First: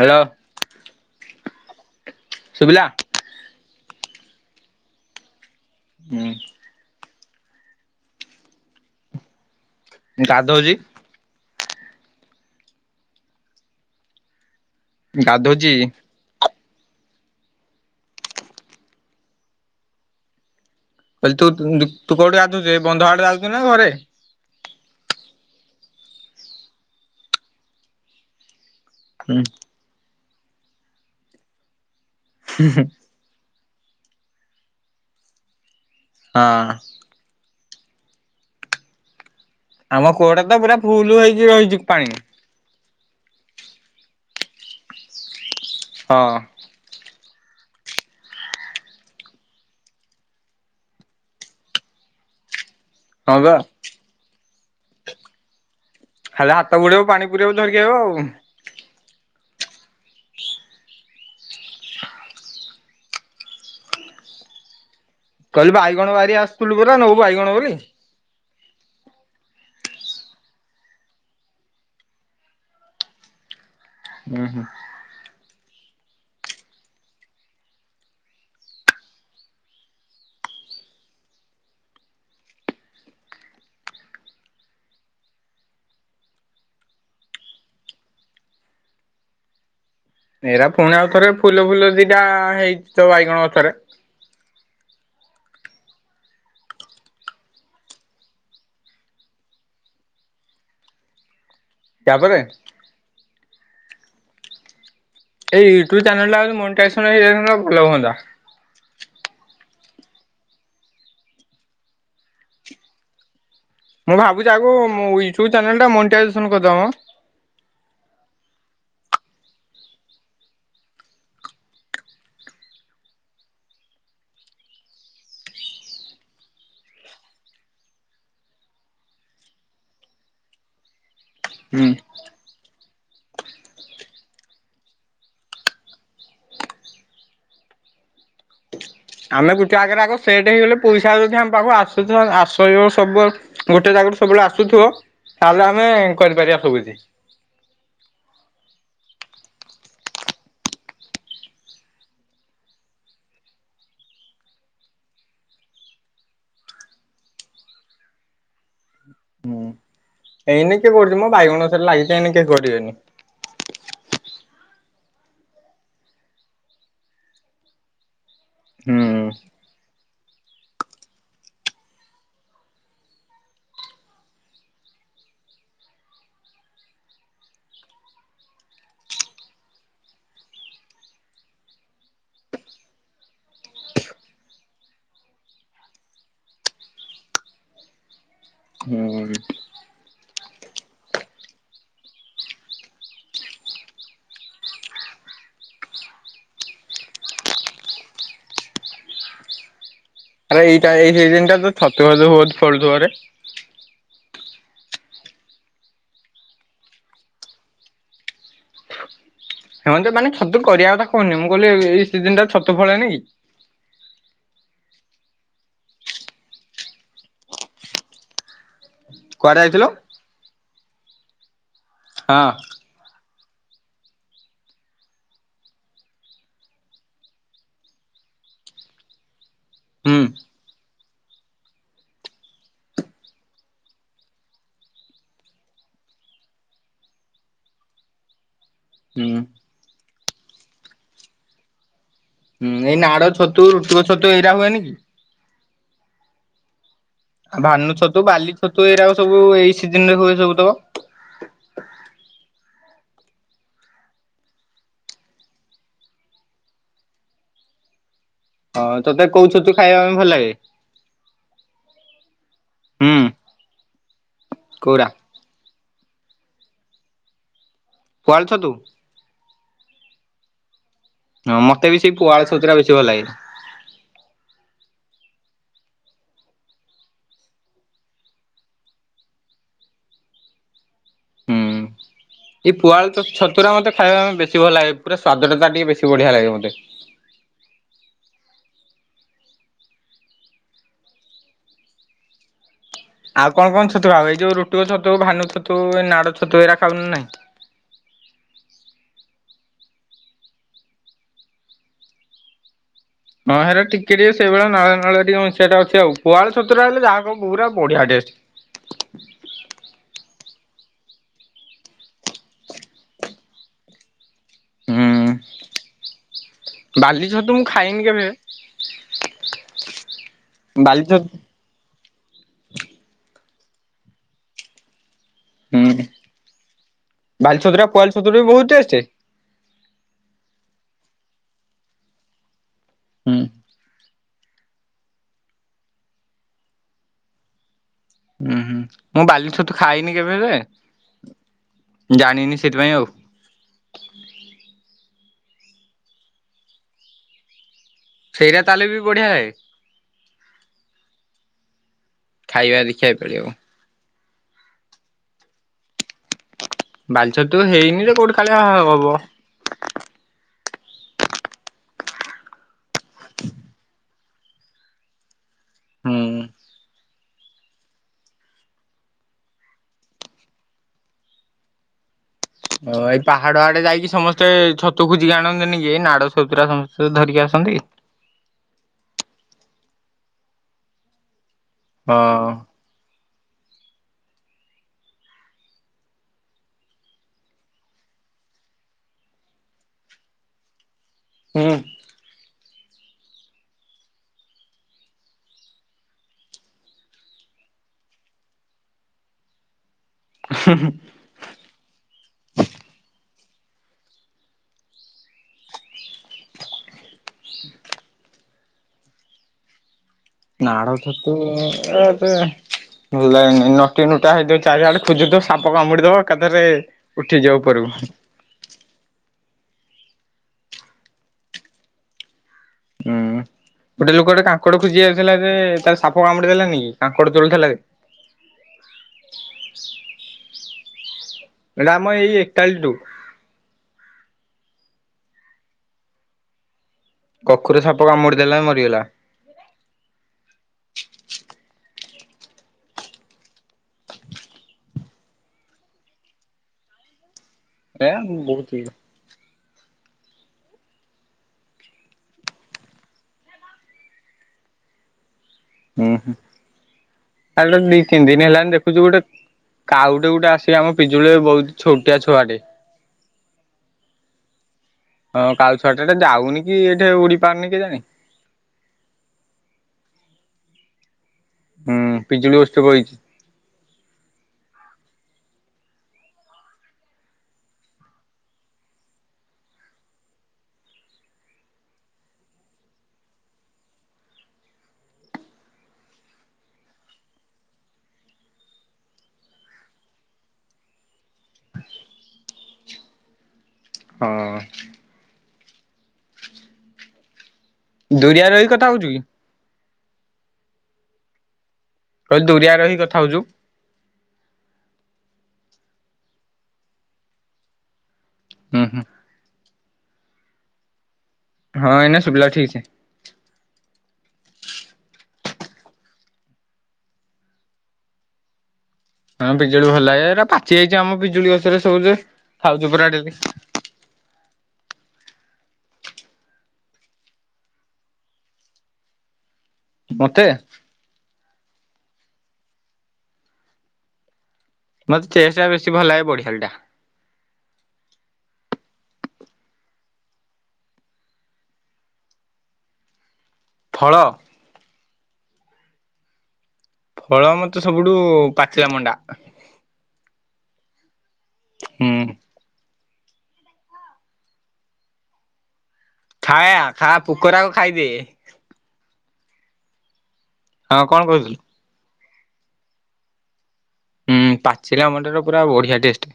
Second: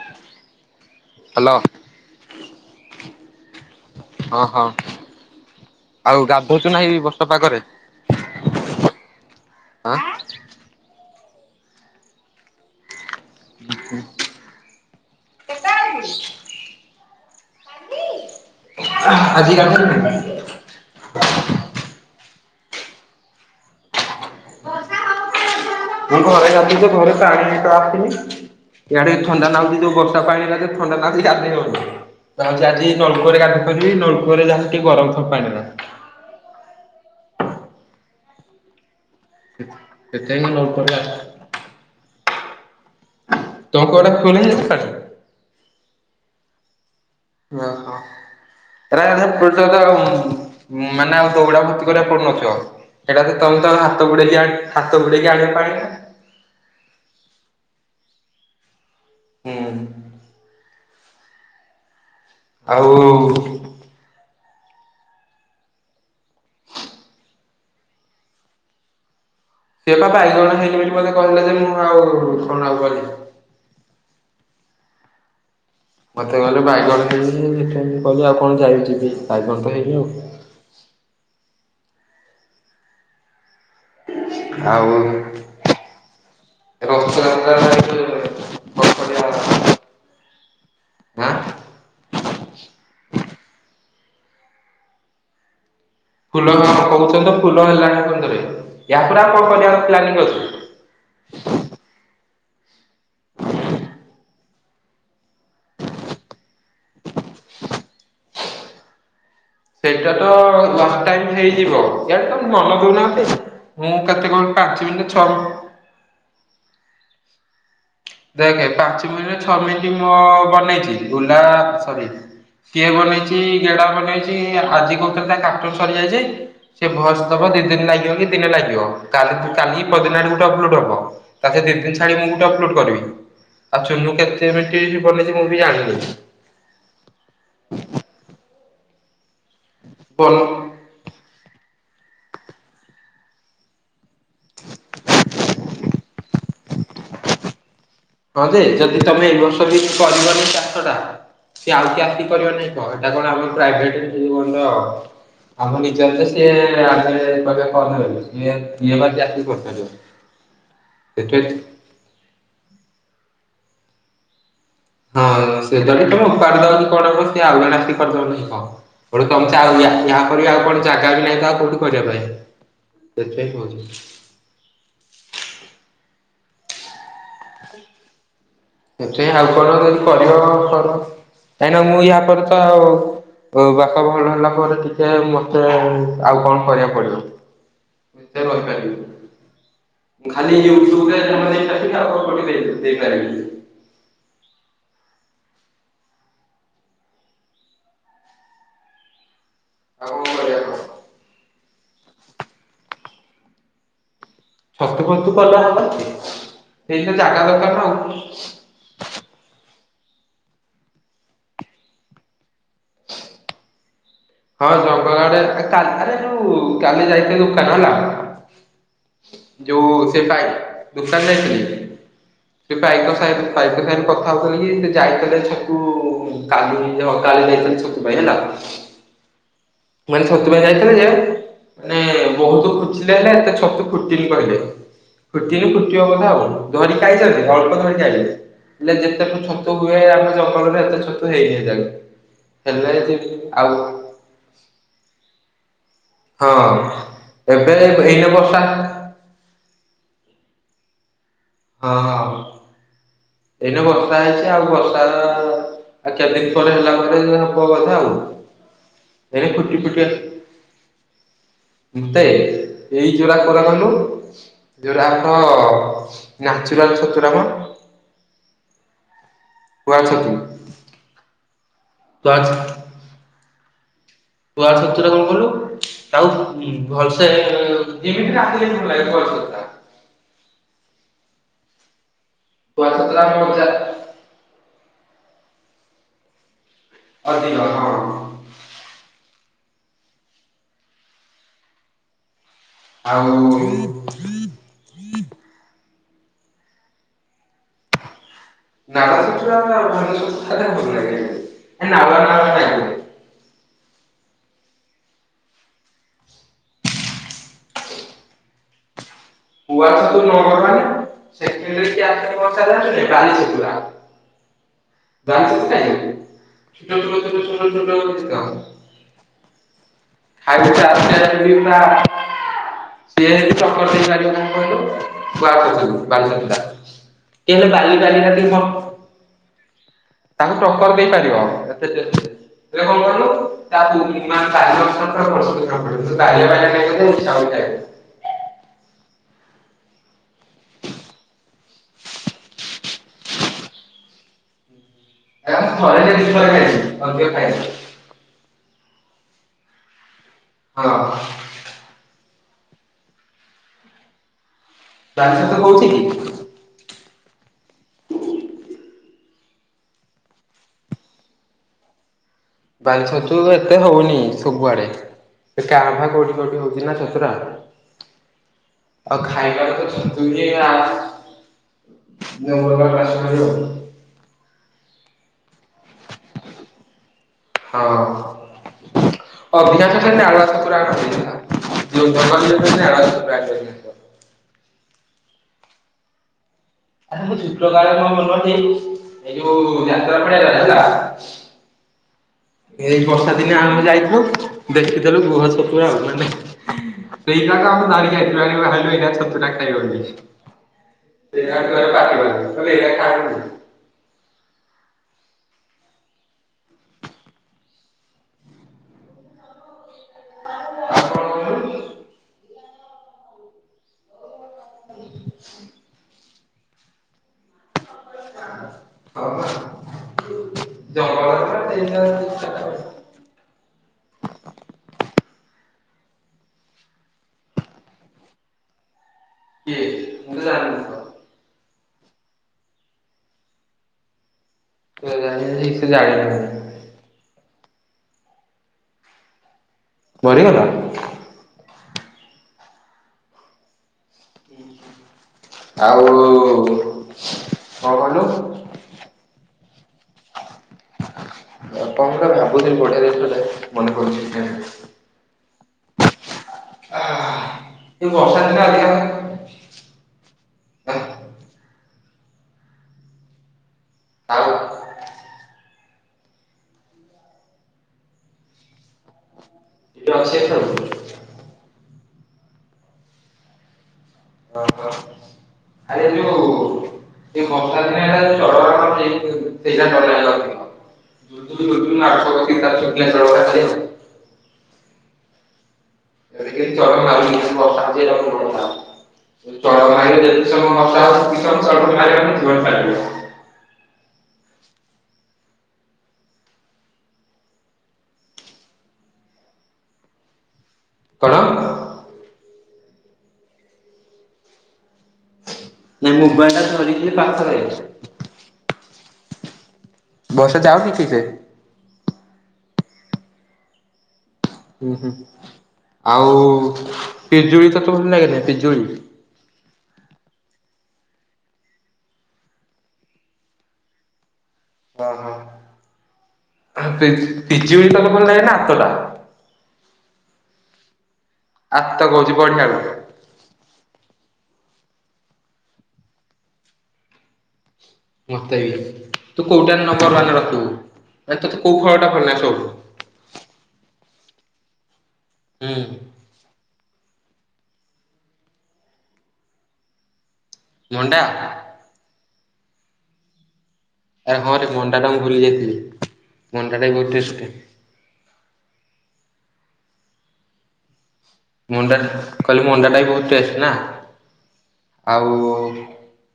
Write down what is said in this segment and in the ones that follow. ହେଳୋ hello. ଶୁଭିଲା? ହଁ, ହଁ ହୁଁ ଆଉ ଗାଧଉଚୁ ନା ଏଇ ବର୍ଷା ପାଗରେ? ଆଁ? ଗାଧୋଉଚି। ଗାଧୋଉଚି। ଆଜିି ଗାଧୋଇମି ନା। କହିଲି ତୁ ତୁଣ୍ଡୁ ତୁ କୋଉଠୁ ଗାଧୋଉଚୁ ଏ ବନ୍ଧ ଆଡରେ ଗାଧୋଉଚୁ ନା ଘରେ? ମୁଁ ଘରେ ଅଛି ଯେ ଘରେ ପାଣି ବି ତ ଆସିନି। ଇଆଡେ ହଁ ଥଣ୍ଡା ନାଗୁଚି ଯୋଉ ଗର [unintelligible] ପାଣି ରେ ଗାଧେଇବୁ ଥଣ୍ଡା ନାଗୁଚି ଯେ ଆଉ ଗାଧେଇ ହବନି ତ ହଉଚୁ ଆଜି ନଳକୂଅ ରେ ଗାଧୋଇ ପରିବି ନଳ କୂଅରେ ଯାହାହେଲେ ଟିକେ ଗରମ ଥବ ପାଣିର। ହଁ। ଆମ କୂଅ ଟା ସେଥିପାଇଁ ତ ପୁରା ନଳକୂଅରେ ଫୁଲ୍ ଗାଧେ ହେଇକି ରହିଚି ପାଣି। ତୋ କୂଅ ଟା ଫୁଲ୍ ହେଇଯାଇଚି ପା ହଁ। ନା, ହଁ। ଏଟା ଅଧେ [unintelligible] ମାନେ ଆଉ [unintelligible] ପଡୁନଥିବ। ସେଟା ହଁ ସେଇ ବା ତଳକୁ ତଳ ହାତ ବୁଡେଇକି ଆଣି, ହାତ ବୁଡେଇକି ଆଣିବ ପାଣି ନା। ହେଟା ହାତ ବୁଡେଇବୁ ପାଣି ପୂରେଇବୁ ଧରିକି ଆଇବୁ ଆଉ କଣ। ହୁଁ। ଆଉ କହିଲୁ ବାଇଗଣ ବାରି ଆସୁଥୁଲ ପରା ନବୁ ବାଇଗଣ ବୋଲି। ସିଏ ପା ବାଇଗଣ ଘେନି ମେନି ମୋତେ କହୁଲେ ଯେ ମୁଁ ଆଉ କଣ ଆଉ କରିବି। ଅଁ, ହଁ। ମୋତେ କହିଲେ ବାଇଗଣ ହେଇନି ଦେଖିଆ ମୁଁ କହିଲି ଆଉ କଣ ଯାଇ ଯିବି ବାଇଗଣ ତ ହେଇନି ଆଉ। ଆଉ ଏ [unintelligible] ଏଇରା ପୁଣି ଆଉଥରେ ଆଁ ଫୁଲ ଫୁଲ ସେଇଟା ହେଇଚି ତ ବାଇଗଣ ଗଛରେ। ଫୁଲ କଣ କୋହୁ ଅଛନ୍ତ ଫୁଲ ହେଲାଣି [unintelligible] ୟା ପରେ ଆଉ କଣ [unintelligible] ତା ପରେ [inaudible] ଏଇ ୟୁଟ୍ୟୁବ୍ ଚ୍ୟାନେଲ୍ ଟା ଆଗ ମନିଟାଇଜେସନ୍ ହେଇଯାଇଥାନ୍ତା ଯଦି ଭଲ ହୁଅନ୍ତା। ସେଇଟା ତ ଲଞ୍ଚ ଟାଇମ୍ ହେଇଯିବ। ଇଆଡେ ତ ମନ ଦଉନାହାନ୍ତି। ମୁଁ କେତେ ଭାବୁଛି କଣ ଆଗକୁ ପାଞ୍ଚ ମିନିଟ୍ ଛଅ ୟୁଟ୍ୟୁବ ଚ୍ୟାନେଲ ଟା ମନିଟାଇଜେସନ୍ କରିଦବା ମ। ଦେଖ ପାଞ୍ଚ ମିନିଟ୍ ଛଅ ମିନିଟ୍ ମୁଁ ବନେଇଚି। ବୁଲା ଛବିଶ। କିଏ ବନେଇଚି ଗେଡା ବନେଇଚି। ଆଜି କହୁଥିଲା ତା [unintelligible] ସରିଯାଇଚି। ସେ ଭଏଶ୍ ଦବ ଦି ଦିନ ଲାଗିବ କି ଦିନେ ଲାଗିବ। କାଲି କି ପଅର ଦିନ ଆଡକୁ ଗୋଟେ ଅପଲୋଡ଼ ହବ। ତା ଦି ହୁଁ ତିିନ ଛାଡ଼ି ମୁଁ ଗୋଟେ ଅପଲୋଡ଼୍ କରିବି। ଆଉ ଚୁନୁ କେତେ ମିନିଟ୍ ବନେଇଚି ମୁଁ ବି ଜାଣିନି। ଆମେ ଗୋଟେ ଆଗରେ ଆଗ ସେଟ ବନ ହେଇଗଲେ ପଇସା ଯଦି ଆମ ପାଖକୁ ଆସୁଥିବ ଆସ ସବୁ ଗୋଟେ ଜାଗା ସବୁବେଳେ ଆସୁଥିବ, ତାହେଲେ ଆମେ କରିପାରିବା ସବୁକିଛିି। ହଁ ଯେ ଯଦି ତମେ ଏଇ ବର୍ଷ ବି କରିବନି ଚାଷ ଟା ସେ ଆଉ କିଏ ଆସି କରିବ ନା କଣ। ସେଟା କଣ ଆମ ପ୍ରାଇଭେଟ୍। [unintelligible] ଆମ ନିଜର ତ ସିଏ। [unintelligible] ହୁଁ, ଏଇନେ କିଏ କରୁଚି ମ ସେଥିପାଇଁ ବାଇଗଣ ଗଛ ରେ ଲାଗିସାରିନି କିଏ କରିବେନି। ହଁ ସେ ଯଦି ତମେ ଓପାଡ଼ିଦବ ଯଦି କଡୁ କଡୁ ସେ ଆଉ ଜଣେ ଆସି କରିଦବ। ହଁ। ହୁଁ [unintelligible] କହିଲି ଆଉ କଣ ଜାଗା ବି ନାହିଁ ତ ଆଉ କୋଉଠି କରିବାପାଇଁ ସେଇଥିପାଇଁ କହୁଚି। ଦେଖିଆ ଆଉ କୋଉଦିନ ଯଦି କରିବ କର। କାହିଁକି ନା ମୁଁ ୟାପରେ ତ ଆଉ ଅ ବାପା ଭଲ ହେଲା ପରେ ଦେଖିଆ ମତେ ଆଉ କଣ କରିବାକୁ ପଡିବ। [unintelligible] ହୁଁ। ମୁଁ ଖାଲି ୟୁଟ୍ୟୁବ୍ ରେ [unintelligible] ଆଉ କୋଉଠି ଦେଇପାରିବିନି। ଆଉ କରିବା ଆରେ କହ? ଏଇଟା ଏଇ ସିଜିନ ଟା ତ ଛତୁ ଫତୁ ବହୁତ୍ ଫଳୁ ଥିବ ରେ? ଛତୁ ଫତୁ କଲ ହବ ଯେ, ସେତିଆ ଜାଗା ଦରକାର ନା ଆଉ। ସେମାନେ ଯୋଉ ମାନେ ଛତୁ କରିବା କଥା କହୁନି। ମୁଁ କହିଲି ଏଇ ସିଜିନ୍ ଟା ରେ ଛତୁୁ ଫଳେନି କି। ହଁ ଜଙ୍ଗଲ ଆଡେ କା ଆରେ ଯୋଉ କାଲି ଯାଇଥିଲୁ [unintelligible] ହେଲା। କୁଆଡେ ଯାଇଥିଲ? ଯୋଉ ସେ [unintelligible] ଦୋକାନ ଯାଇଥିଲେ। ହଁ। ସେ ପାଇକ ସାଙ୍ଗେ ସେ ପାଇକ ସାଙ୍ଗେ କଥା ହଉଥିଲି କି ସେ ଯାଇଥିଲେ ଛକ କୁ କାଲି [unintelligible] ଛକ। [unintelligible] ମୁଁ ହୁଁ। ଆଜି ଛତୁ ପାଇଁ ଯାଇଥିଲେ ଯେ ମାନେ ବହୁତ ଖୁଚିଲେ ହେଲେ ଏତେ ଛତୁ ଫୁଟିନ କହିଲେ। ଫୁଟିନି ଫୁଟିବ କହିଲା ଆଉ। [unintelligible] ଅଳ୍ପ ଧରିକି ଆଇଲେ। ହେଲେ ଯେତେକ ହୁଁ। ଛତୁ ହୁଏ ଆମ ଜଙ୍ଗଲରେ ହେତେ ଛତୁ ହେଇନି ଏଯାଏଁ। ହୁଁ, ଏଇ ହେଲେ ଯେ ନାଡ ଛତୁ, ଆଉ ରୁଟୁକ ଛତୁ ଏଇରା ହୁଏନି କି? ହଁ। ଏବେ ଭାନୁ ଛତୁ, ଏଇନେ ବାଲି ବର୍ଷା ଛତୁ ଏଇରାକ ସବୁ ଏଇ ସିଜନ ରେ ହୁଏ ସବୁ ତକ। ହଁ ହଁ। ଏଇନେ ବର୍ଷା ହେଇଚି ଆଉ ବର୍ଷା ଆଉ କେତେ ଦିନ ପରେ ହେଲା ପରେ ହବ ବୋଧେ ଆଉ। ହଁ ତୋତେ ଏଇନେ କୋଉ ଛତୁ ଫୁଟି ଫୁଟି ଖାଇବା ପାଇଁ ଭଲ ଲାଗେ? ମତେ, ଏଇ ହୁଁ ଯୋଉରା କୋଉରା କହିଲୁ, କୋଉରା ଯୋଉରା ହଁ। ନାଚୁରାଲ୍ ଛତୁ ଟା ଭଲ। ପୁଆଳୁ ଛତୁ। ପୁଆଳୁ ଛତୁ ନୁହଁ। ହଁ ମତେ ବି ସେଇ ପୁଆଳ ଛତୁରା ବେଶୀ ଭଲ ଲାଗେ। ପୁଆଳୁ ଛତୁ ଗୁରା କଣ କହିଲୁ ତାକୁ ଭଲସେ ଯେମିତି ରାନ୍ଧିଲେ ବି ଭଲ ଲାଗେ ପୁଆଳୁ ଛତୁ। ହୁଁ। ଏଇ କୁଆ ଛତୁର ପୁଆଳୁ ମଜା ଛତୁରା ମତେ ଖାଇବା ପାଇଁ ବେଶୀ ଭଲ ଲାଗେ। ପୁରା ସ୍ୱାଦଟା ତାର ଟିକେ ବେଶୀ ବଢିଆ ଲାଗେ ମତେ। [unintelligible] ଆଉ କଣ କଣ ଛତୁ ଆଉ ହବ? ଏଇ ଯୋଉ ରୁଟୁକ ଛତୁ, ଭାନୁ ଛତୁ, ଏଇ ନାଡ ଛତୁ, ଏଇରା ଖାଉନି ନା ନାଇଁ? ନାଡ଼ ଛତୁଟା ଭାନୁ ଛତୁଠାରୁ ଭଲ ଲାଗେ। ଏ ନାଳୁଆ ନାଳୁଆ ଲାଗେ। ହଁ ହେଇରା ଟିକେ ଟିକେ ସେଇଭଳିଆ ନାଳୁଆ ନାଳୁଆ ଟିକେ ମିଶିଆଟା ଅଛି ଆଉ। କୁଆଳ ଛତୁଟା ହେଲେ ଯାହା କୁହ ପୁରା ବଢିଆ ଟେଷ୍ଟ। କୁଆ ଛତୁ ନଗର ମାନେ ସେ [unintelligible] କିଏ ଆସିନି ବର୍ଷାରେ ଯାଉ ବାଲି ଛତୁ ଗୁରା ହଁ ହୁଁ ବାଲି ଛତୁ କାଇଁ? ଛୋଟ ବାଲି ଛୋଟ ଛତୁ ଛୋଟ ମୁଁ ଛୋଟ ଖାଇନି ଛୋଟ କେବେ ଅଛି ତ। ବାଲି [unintelligible] ଛତୁ [unintelligible] କଣ କହିଲୁ? [unintelligible] ବାଲି ଛତୁଟା, ହୁଁ କିଏ ହେଲେ ଛତୁରା ପୁଆଳ ବାଲି ଛତୁରୁ ବି ବହୁତ ବାଲି ଟେଷ୍ଟ। [unintelligible] ତାଙ୍କୁ ଟକ୍କର ଦେଇପାରିବ। [unintelligible] ହେଲେ କଣ କହନି ହୁଁ। [unintelligible] ହୁଁ-ହୁଁ। ମୁଁ ବାଲି ଛତୁ ଖାଇନି କେବେ ହେଲେ ହେ, ଜାଣିନି ସେଇଥିପାଇଁ ଆଉ। ମୁଁ ଥରେ କି ଦିଥର ଖାଇଚି, ଅଧିକ ଖାଇନି। ସେଇରା ତାହେଲେ ବି ବଢିଆ ହଏ? ହଁ। ଖାଇବା ଦେଖି ଆଇ ପାରିବ। ବାଲି ଛତୁ ହଉଛି କି? ବାଲି ଛତୁ ହେଇନି ଯେ, କୋଉଠି କାଳିଆ ଆ ହବ? ବାଲି ଛତୁ ଏତେ ହଉନି ସବୁଆଡେ। ଏ କା ମ୍ଭା ହୁଁ କୋଉଠି କୋଉଠି ହଉଛି ନା ଛତୁରା। ଆଉ ଖାଇବାକୁ ତ ଛତୁ ହିଁ ଆ ଓ ଭାଇ ଆଉ। ପାହାଡ ଆଡେ ଯାଇକି ସମସ୍ତେ ଛତୁ ଖୋଜିକି ଆଣନ୍ତିନି କି, ଏଇ ନାଡ ଛତୁରା ସମସ୍ତେ ଧରିକି ଆସ ହଁ ଅଧିକାଂଶ ସେଇ ନାଳୁଆ ଛତୁ ଗୁରା ଆଣନ୍ତି ହେଲା। [unintelligible] ହଁ ନାଳୁଆ ଛତୁଟା ଆଣି ପାଇଁଲିନି। ଆଚ୍ଛା। ମୁଁ ଶୁକ୍ରବାର [unintelligible] ଏଇ ଯୋଉ ଯାତ୍ରା ପଡିଆରେ ହେଲା ହୁଁ। ଏଇ ବର୍ଷା ଦିନେ ଆମେ ଯାଇଥିଲୁ, ଦେଖିଥିଲୁ ଗୃହ ଛତୁ ଗୁରା ଆଉ ମାନେ ସେଇଟା ତ ଆମେ ଧରିକି ଆଇଥିଲୁ [unintelligible] ଏଇଟା ଛତୁଟା ଖାଇବା ବୋଲି। ହୁଁ ହୁଁ। [unintelligible] [inaudible] ନାଡ ଆଉ କଣ ଛତୁ କହିଲୁ ଏରା ଏତେ ନଟି ନୁଟା ହେଇଯାଉଛି। ଚାରିଆଡେ ଖୋଜୁଥିବ ସାପ କାମୁଡିଦବ ଏକାଥରେ, ଉଠିଯିବ ଉପରକୁ। [unintelligible] ଜଙ୍ଗଲରେ ସେଇ ହିସାବରେ [unintelligible] ହୁଁ ଗୋଟେ ଲୋକଟେ କାଙ୍କଡ ଖୋଜି ଯାଉଥିଲା ଯେ, ତାକୁ ସାପ କାମୁଡି ଦେଲାନି କି? କାଙ୍କଡ଼ ତୋଳୁଥିଲା କେ କିଏ, ମୁଁ ତ ଜାଣିନି? ଏଇଟା ଆମ ଏଇ ଏକତାଳିଟୁ। [unintelligible] ଜାଣିନି। ଗୋଖୁର ସାପ କାମୁଡ଼ି ଦେଲା ମରିଗଲା। ମରିଗଲା? ଆଉ ଏୟା କଣ ଆଉ ବହୁତ ଇଏ। ଆପଣଙ୍କ କଥା ଭାବୁଥିଲି, ବଢ଼ିଆ ଜିନିଷଟାଏ ମନେ ପଡ଼ୁନି [unintelligible] ହୁଁ ହୁଁ। ଆ ତ ଦି ଏ ତିନ ବର୍ଷା ଦିନି ଦିନ ହେଲାଣି ଅଧିକା ଦେଖୁଛୁ ଗୋଟେ ହୁଏ କାଉଟେ ଗୋଟେ ଆସିକି ଆମ ପିଜୁଳିରେ ବଉଚି, ଛୋଟିଆ ଛୁଆଟେ। କାଉ? ହଁ କାଉ ଛୁଆଟା ଏଟା ଯାଉନି କି, ଏଠି ଉଡ଼ିପାରୁନି କେଜାଣି? ସିଟି ଅଛି ଯେଦି ଥାଉ। ହୁଁ। ପିଜୁଳି ଗଛେ ବଇଚି। ଓ ହୋ। ଆରେ ଯୋଉ ଏଇ ବଷା ଦିନିଆଟା [unintelligible] ସେଇଟା [unintelligible] [unintelligible] [unintelligible] ବର୍ଷା [unintelligible] ଚଡ଼କ ମାରିଲେ ଯେତେ ସବୁ [unintelligible] ହଁ। ଦୁରିଆ ରେ ରହି କଥା ହଉଛୁ କି? କଣ? କହିଲି ଦୁରିଆରେ ରହି କଥା ହଉଛୁ। ମୁବାଇଲିଟା ଧରିକି ପାଖରେ। ହୁଁ ହୁଁ। ବସ୍ [unintelligible] ହଁ ଏଇନା ଶୁଭିଲା ଠିକ୍ ସେ। ହୁଁ ହୁଁ ଆଉ ପିଜୁଳି ତତେ ଭଲ ଲାଗେନି ପିଜୁଳି? ହଁ ପିଜୁଳି ଭଲ ଲାଗେ ଏରା ପାଚି ଯାଇଛି ଆମ ପିଜୁଳି ଗଛରେ ସବୁ ଯେ ଖାଉଛୁ ପୁରା ଡେଲି। ଅ ହୋ। ପିଜ୍ ପିଜୁଳି ତତେ ଭଲ ଲାଗେ ନା ଆତଟା‌? ମତେ ଆତ କହୁଛି ବଢ଼ିଆ [unintelligible] ମତେ ଟେଷ୍ଟ୍ ଟା ବେଶୀ ଭଲ ଲାଗେ [unintelligible] ଟା। ମତେ ବି ତୁ କୋଉଟା [unintelligible] ରଖିବୁ ଆ ତୋତେ କୋଉ ଫଳଟା ଭଲଲାଗେ ସବୁଠୁ? ଫଳ। ହୁଁ। ଫଳ ମତେ ସବୁଠୁ ପାଚିଲା ମଣ୍ଡା। ମଣ୍ଡା ହୁଁ। ଆରେ ହଁ ରେ ମଣ୍ଡା ଟା ମୁଁ ଭୁଲି ଯାଇଥିଲି। [unintelligible] ମଣ୍ଡାଟା ବି ବହୁତ ଖା ଟେଷ୍ଟ ପୋକରା କୁ ଖାଇ [unintelligible] ହଁ କଣ କହିଥିଲୁ? ଭଣ୍ଡା ମୁଁ କହିଲି ଭଣ୍ଡାଟା ବି ବହୁତ୍ ଟେଷ୍ଟ ନା। ହୁଁ ପାଚିଲା ଆଉ ଭଣ୍ଡା ଟା ପୁରା ବଢ଼ିଆ ଟେଷ୍ଟ୍।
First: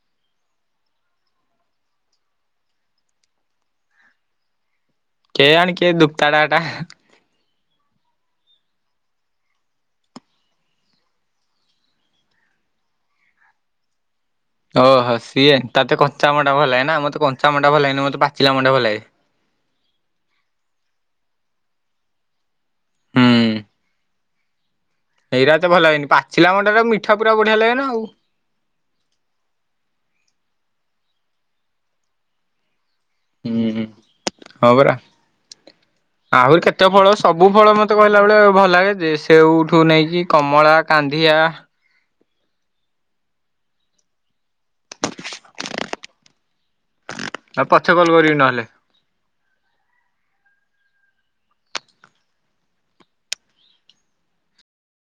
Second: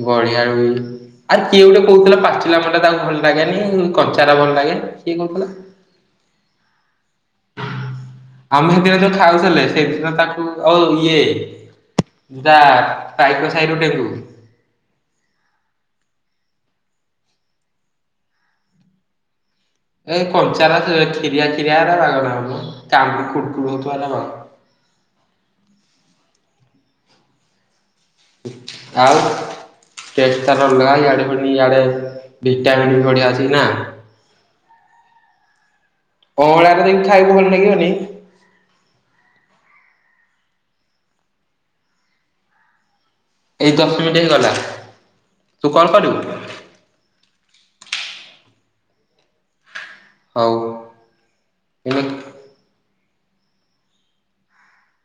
[unintelligible] ଆରେ କିଏ ଗୋଟେ କହୁଥିଲା ପାଚିଲା ଭଣ୍ଡା ତାକୁ ଭଲ ଲାଗେନି କଞ୍ଚାଟା ଭଲ ଲାଗେ। କିଏ କହୁଥିଲା? କେଆଣି କିଏ [unintelligible] ଆମେ ହେଦିନ ଯୋଉ ଖାଉଥିଲେ ସେଇଦିନ ତାକୁ ଓ ଇଏ। ତା ପାଇକ ସାହି ରୁ [unintelligible] ଓହୋ ସିଏ ତତେ କଞ୍ଚାଭଣ୍ଡା ଭଲ ଲାଗେ ନା ମତେ କଞ୍ଚାଭଣ୍ଡା ଭଲ ଲାଗେନି ମତେ ପାଚିଲାଭଣ୍ଡା ଭଲ ଲାଗେ। ଉଁ କଞ୍ଚା ରା ଖିରିଆ ଖିରିଆ ହେରା ବାଗ ନାଗୁ [unintelligible] ହୁଁ ହଉଥିବ ହେରା [unintelligible] ଏଇରା ଏତେ ଭଲ ଲାଗେନି ପାଚିଲା ଭଣ୍ଡାରେ ମିଠା ପୁରା ବଢ଼ିଆ ଲାଗେନ ଆଉ‌। ଆଉ ଟେଷ୍ଟ୍ ତାର ଅଲଗା ଇଆଡ଼େ ପୁଣି ଇଆଡ଼େ ଭିଟାମିନ୍ ବଢ଼ିଆ ହୁଁ ହୁଁ ହଁ ପରା। ଆହୁରି ଅଁଳାରେ କେତେ ଯାଇକି ଫଳ ଖାଇବାକୁ ଭଲ ସବୁ ଫଳ ଲାଗିବନି ମତେ କହିଲା ଭଳିଆ ଭଲ ଲାଗେ [unintelligible] ସେଉଠୁ ନେଇକି କମଳା, କାନ୍ଧିଆ ଏଇ ଦଶ ମିନିଟ୍ ହେଇଗଲା ତୁ କଣ କରିବୁ? ଆ ପଛେ କଲ୍ କରିବି ନହେଲେ। ହଉ ହୁଁ।